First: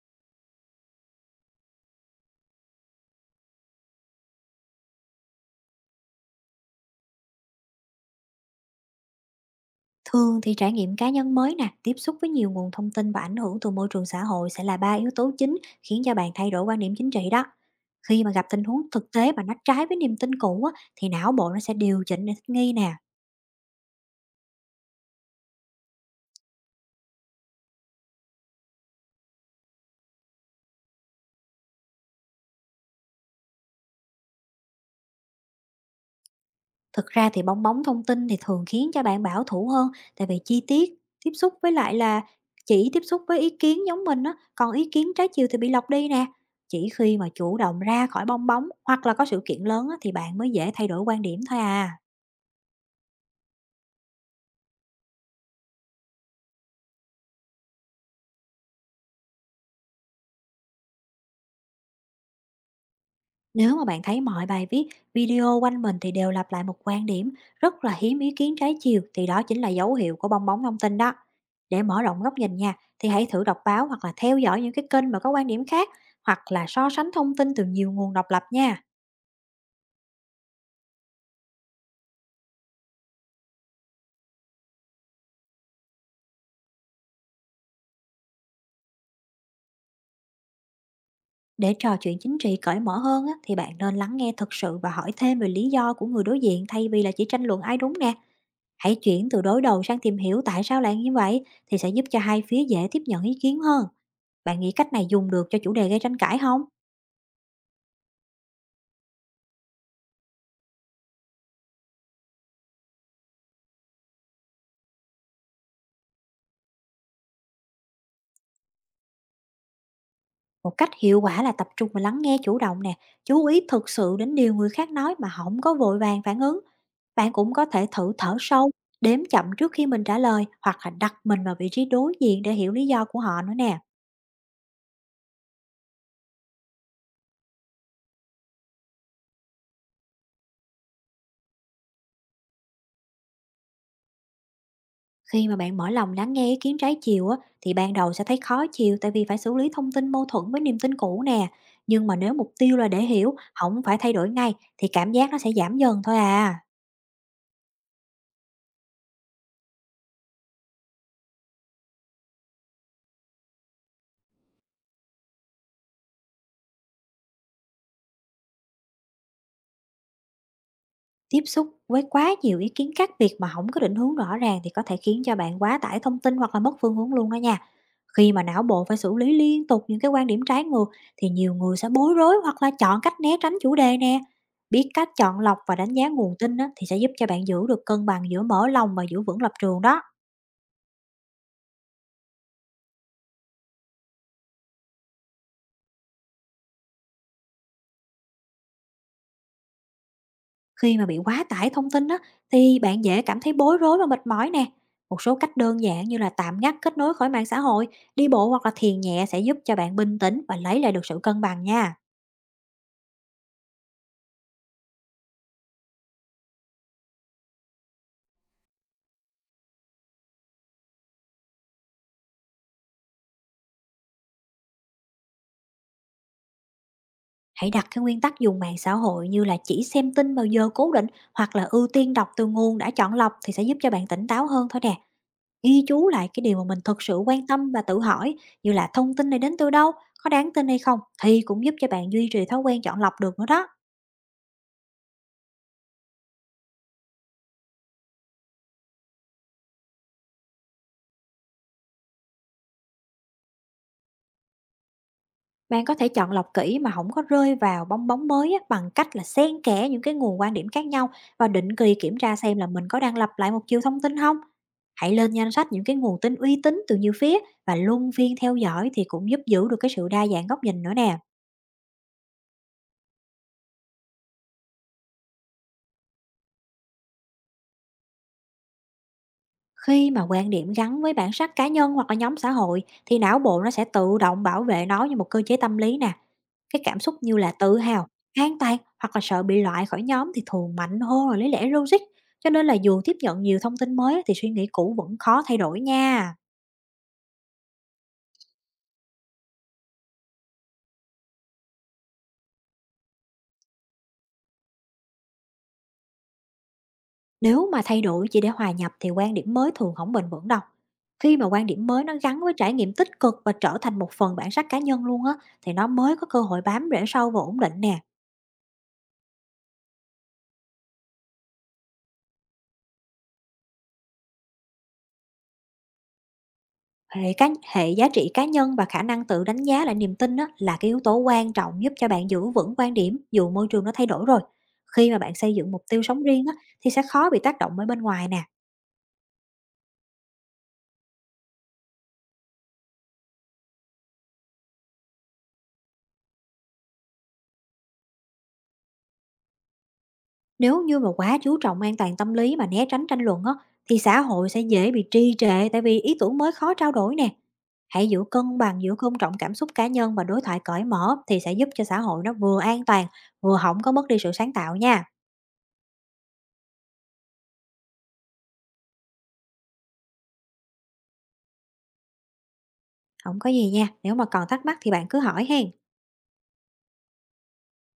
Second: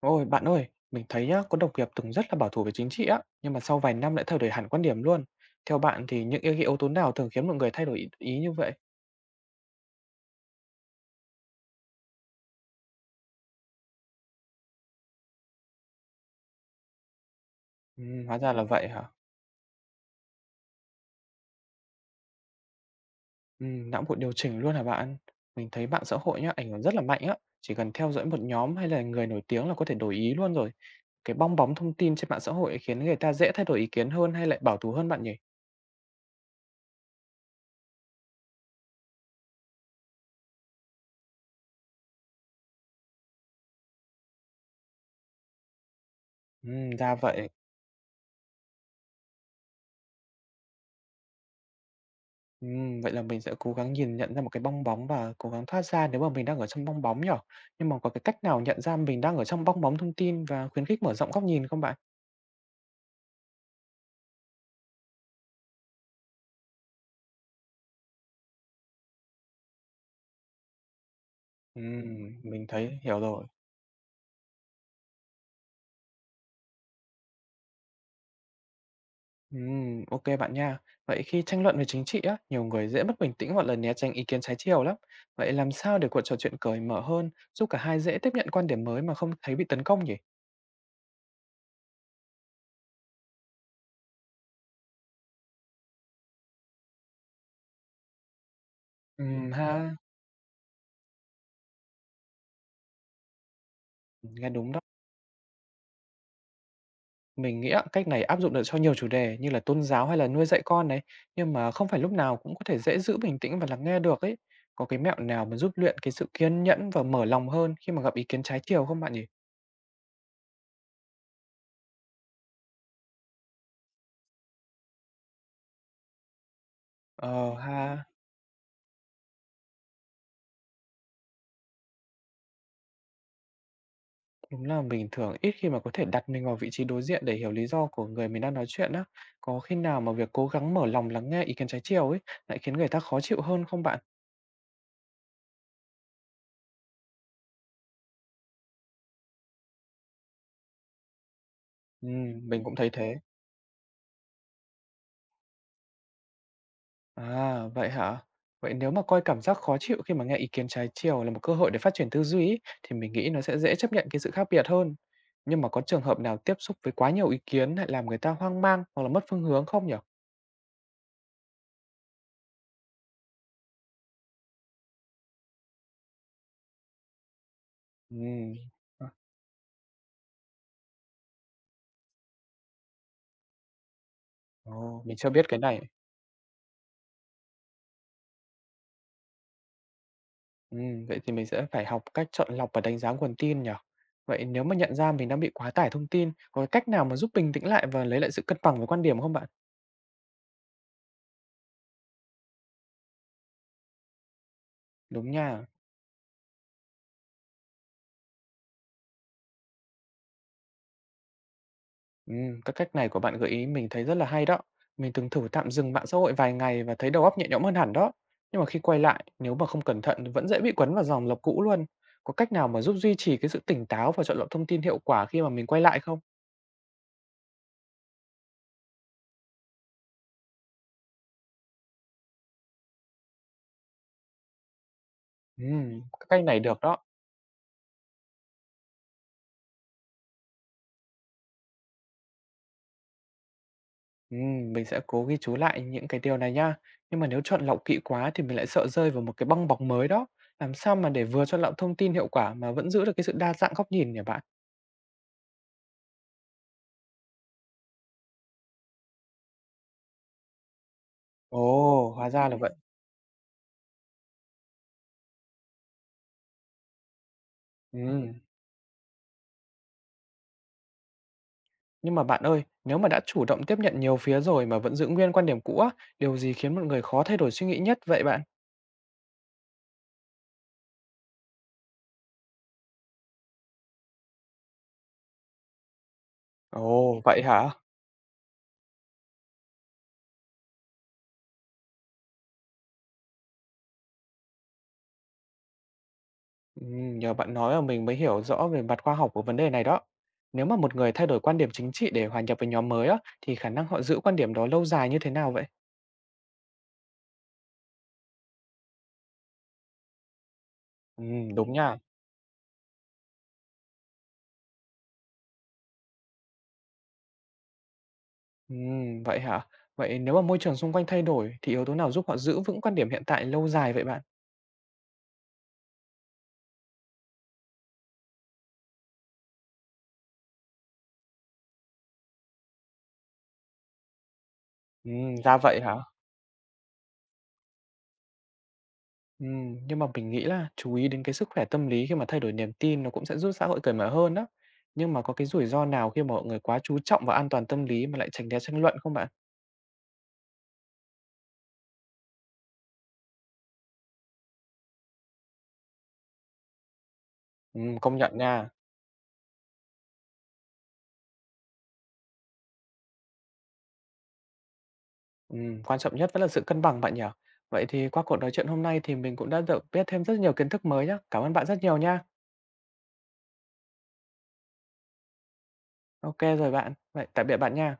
Ôi, bạn ơi, mình thấy nhá, có đồng nghiệp từng rất là bảo thủ về chính trị á, nhưng mà sau vài năm lại thay đổi hẳn quan điểm luôn. Theo bạn thì những yếu yếu tố nào thường khiến mọi người thay đổi ý như vậy? Thường thì trải nghiệm cá nhân mới nè, tiếp xúc với nhiều nguồn thông tin và ảnh hưởng từ môi trường xã hội sẽ là ba yếu tố chính khiến cho bạn thay đổi quan điểm chính trị đó. Ừ, Khi mà hóa gặp ra là tình huống vậy hả? thực tế mà nó trái với niềm tin cũ á, thì não bộ nó sẽ điều chỉnh để thích nghi nè. Ừ, não bộ điều chỉnh luôn hả bạn? Mình thấy mạng xã hội nhá, ảnh hưởng rất là mạnh á. Chỉ cần theo dõi một nhóm hay là người nổi tiếng là có thể đổi ý luôn rồi. Cái bong bóng thông tin trên mạng xã hội khiến người ta dễ thay đổi ý kiến hơn hay lại bảo thủ hơn bạn nhỉ? Thực ra thì bong bóng thông tin thì thường khiến cho bạn bảo thủ hơn tại vì chi tiết, tiếp xúc với lại là chỉ tiếp xúc với ý kiến giống mình á, còn ý kiến trái chiều thì bị lọc đi nè. Ừ, Chỉ ra khi mà vậy. chủ động ra khỏi bong bóng hoặc là có sự kiện lớn á, thì bạn mới dễ thay đổi quan điểm thôi à. Vậy là mình sẽ cố gắng nhìn nhận ra một cái bong bóng và cố gắng thoát ra nếu mà mình đang ở trong bong bóng nhỉ? Nhưng mà có cái cách nào nhận ra mình đang ở trong bong bóng thông tin và khuyến khích mở rộng góc nhìn không bạn? Nếu mà bạn thấy mọi bài viết, video quanh mình thì đều lặp lại một quan điểm, rất là hiếm ý kiến trái chiều thì đó chính là dấu hiệu của bong bóng thông tin đó. Để mở rộng góc nhìn Mình nha, thấy thì hiểu hãy rồi. thử đọc báo hoặc là theo dõi những cái kênh mà có quan điểm khác hoặc là so sánh thông tin từ nhiều nguồn độc lập nha. Ok bạn nha. Vậy khi tranh luận về chính trị á, nhiều người dễ mất bình tĩnh hoặc là né tránh ý kiến trái chiều lắm. Vậy làm sao để cuộc trò chuyện cởi mở hơn, giúp cả hai dễ tiếp nhận quan điểm mới mà không thấy bị tấn công nhỉ? Để trò chuyện chính trị cởi mở hơn á, thì bạn nên lắng nghe thực sự và hỏi thêm về lý do của người đối diện thay vì là chỉ tranh luận ai đúng nè. Hãy chuyển từ đối đầu Ha, sang tìm hiểu tại sao lại như vậy thì sẽ giúp cho hai phía dễ tiếp nhận ý kiến hơn. nghe Bạn nghĩ đúng. cách này dùng được cho chủ đề gây tranh cãi không? Mình nghĩ á, cách này áp dụng được cho nhiều chủ đề như là tôn giáo hay là nuôi dạy con này, nhưng mà không phải lúc nào cũng có thể dễ giữ bình tĩnh và lắng nghe được ấy. Có cái mẹo nào mà giúp luyện cái sự kiên nhẫn và mở lòng hơn khi mà gặp ý kiến trái chiều không bạn nhỉ? Một cách hiệu quả là tập trung và lắng nghe chủ động nè, chú ý thực sự đến điều người khác nói mà không có vội vàng phản ứng. Bạn cũng Ờ có thể ha, thử thở sâu, đếm chậm trước khi mình trả lời hoặc là đặt mình vào vị trí đối diện để hiểu lý do của họ nữa nè. đúng là mình thường ít khi mà có thể đặt mình vào vị trí đối diện để hiểu lý do của người mình đang nói chuyện á. Có khi nào mà việc cố gắng mở lòng lắng nghe ý kiến trái chiều ấy lại khiến người ta khó chịu hơn không bạn? Khi mà bạn mở lòng lắng nghe ý kiến trái chiều á, thì ban đầu sẽ thấy khó chịu tại vì phải xử lý thông tin mâu thuẫn với niềm tin cũ nè. Nhưng Ừ, mà nếu mục mình cũng tiêu là thấy để thế. hiểu, không phải thay đổi ngay, thì cảm giác nó sẽ giảm dần thôi à. À, vậy hả? Vậy nếu mà coi cảm giác khó chịu khi mà nghe ý kiến trái chiều là một cơ hội để phát triển tư duy ấy, thì mình nghĩ nó sẽ dễ chấp nhận cái sự khác biệt hơn. Nhưng mà có trường hợp nào tiếp xúc với quá nhiều ý kiến lại làm người ta hoang mang hoặc là mất phương hướng không nhỉ? Tiếp xúc với quá nhiều ý kiến khác biệt mà không có định hướng rõ ràng thì có thể khiến cho bạn quá tải thông tin hoặc là mất phương hướng luôn đó nha. Khi mà Ừm, não bộ phải à, xử lý liên tục những cái quan điểm trái ngược thì nhiều người sẽ bối rối hoặc là chọn cách né tránh chủ đề nè. Biết Ồ, cách mình chưa chọn biết cái lọc và này. đánh giá nguồn tin á, thì sẽ giúp cho bạn giữ được cân bằng giữa mở lòng và giữ vững lập trường đó. Vậy thì mình sẽ phải học cách chọn lọc và đánh giá nguồn tin nhỉ? Vậy nếu mà nhận ra mình đang bị quá tải thông tin, có cách nào mà giúp bình tĩnh lại và lấy lại sự cân bằng với quan điểm không bạn? Khi mà bị quá tải thông tin á, thì bạn dễ cảm thấy bối rối và mệt mỏi nè. Một Đúng số cách nha. đơn giản như là tạm ngắt kết nối khỏi mạng xã hội, đi bộ hoặc là thiền nhẹ sẽ giúp cho bạn bình tĩnh và lấy lại được sự cân bằng nha. Các cách này của bạn gợi ý mình thấy rất là hay đó. Mình từng thử tạm dừng mạng xã hội vài ngày và thấy đầu óc nhẹ nhõm hơn hẳn đó. Nhưng mà khi quay lại, nếu mà không cẩn thận thì vẫn dễ bị quấn vào dòng lặp cũ luôn. Có cách nào mà giúp duy trì cái sự tỉnh táo và chọn lọc thông tin hiệu quả khi mà mình quay lại không? Hãy đặt cái nguyên tắc dùng mạng xã hội như là chỉ xem tin vào giờ cố định hoặc là ưu tiên đọc từ nguồn đã chọn lọc thì sẽ giúp cho bạn tỉnh táo hơn thôi nè. Ghi chú Các lại cái cách điều này mà mình được đó. thực sự quan tâm và tự hỏi như là thông tin này đến từ đâu, có đáng tin hay không, thì cũng giúp cho bạn duy trì thói quen chọn lọc được nữa đó. Mình sẽ cố ghi chú lại những cái điều này nha. Nhưng mà nếu chọn lọc kỹ quá thì mình lại sợ rơi vào một cái bong bóng mới đó. Làm sao mà để vừa chọn lọc thông tin hiệu quả mà vẫn giữ được cái sự đa dạng góc nhìn nhỉ bạn? Bạn có thể chọn lọc kỹ mà không có rơi vào bong bóng mới á, bằng cách là xen kẽ những cái nguồn quan điểm khác nhau và định kỳ Ồ, kiểm hóa tra ra là xem là vậy. mình có đang lặp lại một chiều thông tin không. Hãy lên danh sách những cái nguồn tin uy tín từ nhiều phía và luân Ừm. phiên theo dõi thì cũng giúp giữ được cái sự đa dạng góc nhìn nữa nè. Nhưng mà bạn ơi, nếu mà đã chủ động tiếp nhận nhiều phía rồi mà vẫn giữ nguyên quan điểm cũ á, điều gì khiến một người khó thay đổi suy nghĩ nhất vậy bạn? Khi mà quan điểm gắn với bản sắc cá nhân hoặc là nhóm xã hội thì não bộ nó sẽ tự động bảo vệ nó như một cơ chế tâm lý nè. Cái cảm xúc Ồ, như vậy là hả? tự hào, an toàn hoặc là sợ bị loại khỏi nhóm thì thường mạnh hơn là lý lẽ logic. Cho nên là dù tiếp nhận nhiều thông tin mới á, thì suy nghĩ cũ vẫn khó thay đổi nha. Nhờ bạn nói mà mình mới hiểu rõ về mặt khoa học của vấn đề này đó. Nếu mà một người thay đổi quan điểm chính trị để hòa nhập với nhóm mới á, thì khả năng họ giữ quan điểm đó lâu dài như thế nào vậy? Nếu mà thay đổi chỉ để hòa nhập thì quan điểm mới thường không bền vững đâu. Khi mà quan Đúng điểm nha. mới nó gắn với trải nghiệm tích cực và trở thành một phần bản sắc cá nhân luôn á, thì nó mới có cơ hội bám rễ sâu và ổn định nè. Vậy hả? Vậy nếu mà môi trường xung quanh thay đổi thì yếu tố nào giúp họ giữ vững quan điểm hiện tại lâu dài vậy bạn? Hệ cá Hệ giá trị cá nhân và khả năng tự đánh giá lại niềm tin á, là cái yếu tố quan trọng giúp cho bạn giữ vững quan điểm dù môi trường nó thay đổi rồi. Khi mà bạn xây Ra dựng vậy mục hả? tiêu sống riêng á, thì sẽ khó bị tác động bởi bên ngoài nè. Nhưng mà mình nghĩ là chú ý đến cái sức khỏe tâm lý khi mà thay đổi niềm tin nó cũng sẽ giúp xã hội cởi mở hơn đó. Nhưng mà có cái rủi ro nào khi mà mọi người quá chú trọng vào an toàn tâm lý mà lại tránh né tranh luận không bạn? Nếu như mà quá chú trọng an toàn tâm lý mà né tránh tranh luận á, thì xã hội sẽ dễ bị trì trệ tại vì ý tưởng mới khó trao đổi nè. Hãy Công giữ nhận cân nha. bằng giữa tôn trọng cảm xúc cá nhân và đối thoại cởi mở thì sẽ giúp cho xã hội nó vừa an toàn vừa không có mất đi sự sáng tạo nha. Quan trọng nhất vẫn là sự cân bằng bạn nhỉ? Vậy thì qua cuộc nói chuyện hôm nay thì mình cũng đã được biết thêm rất nhiều kiến thức mới nhá. Cảm ơn bạn rất nhiều nha. Không có gì nha, nếu mà còn thắc mắc thì bạn cứ hỏi hen. Ok rồi bạn. Vậy tạm biệt bạn nha.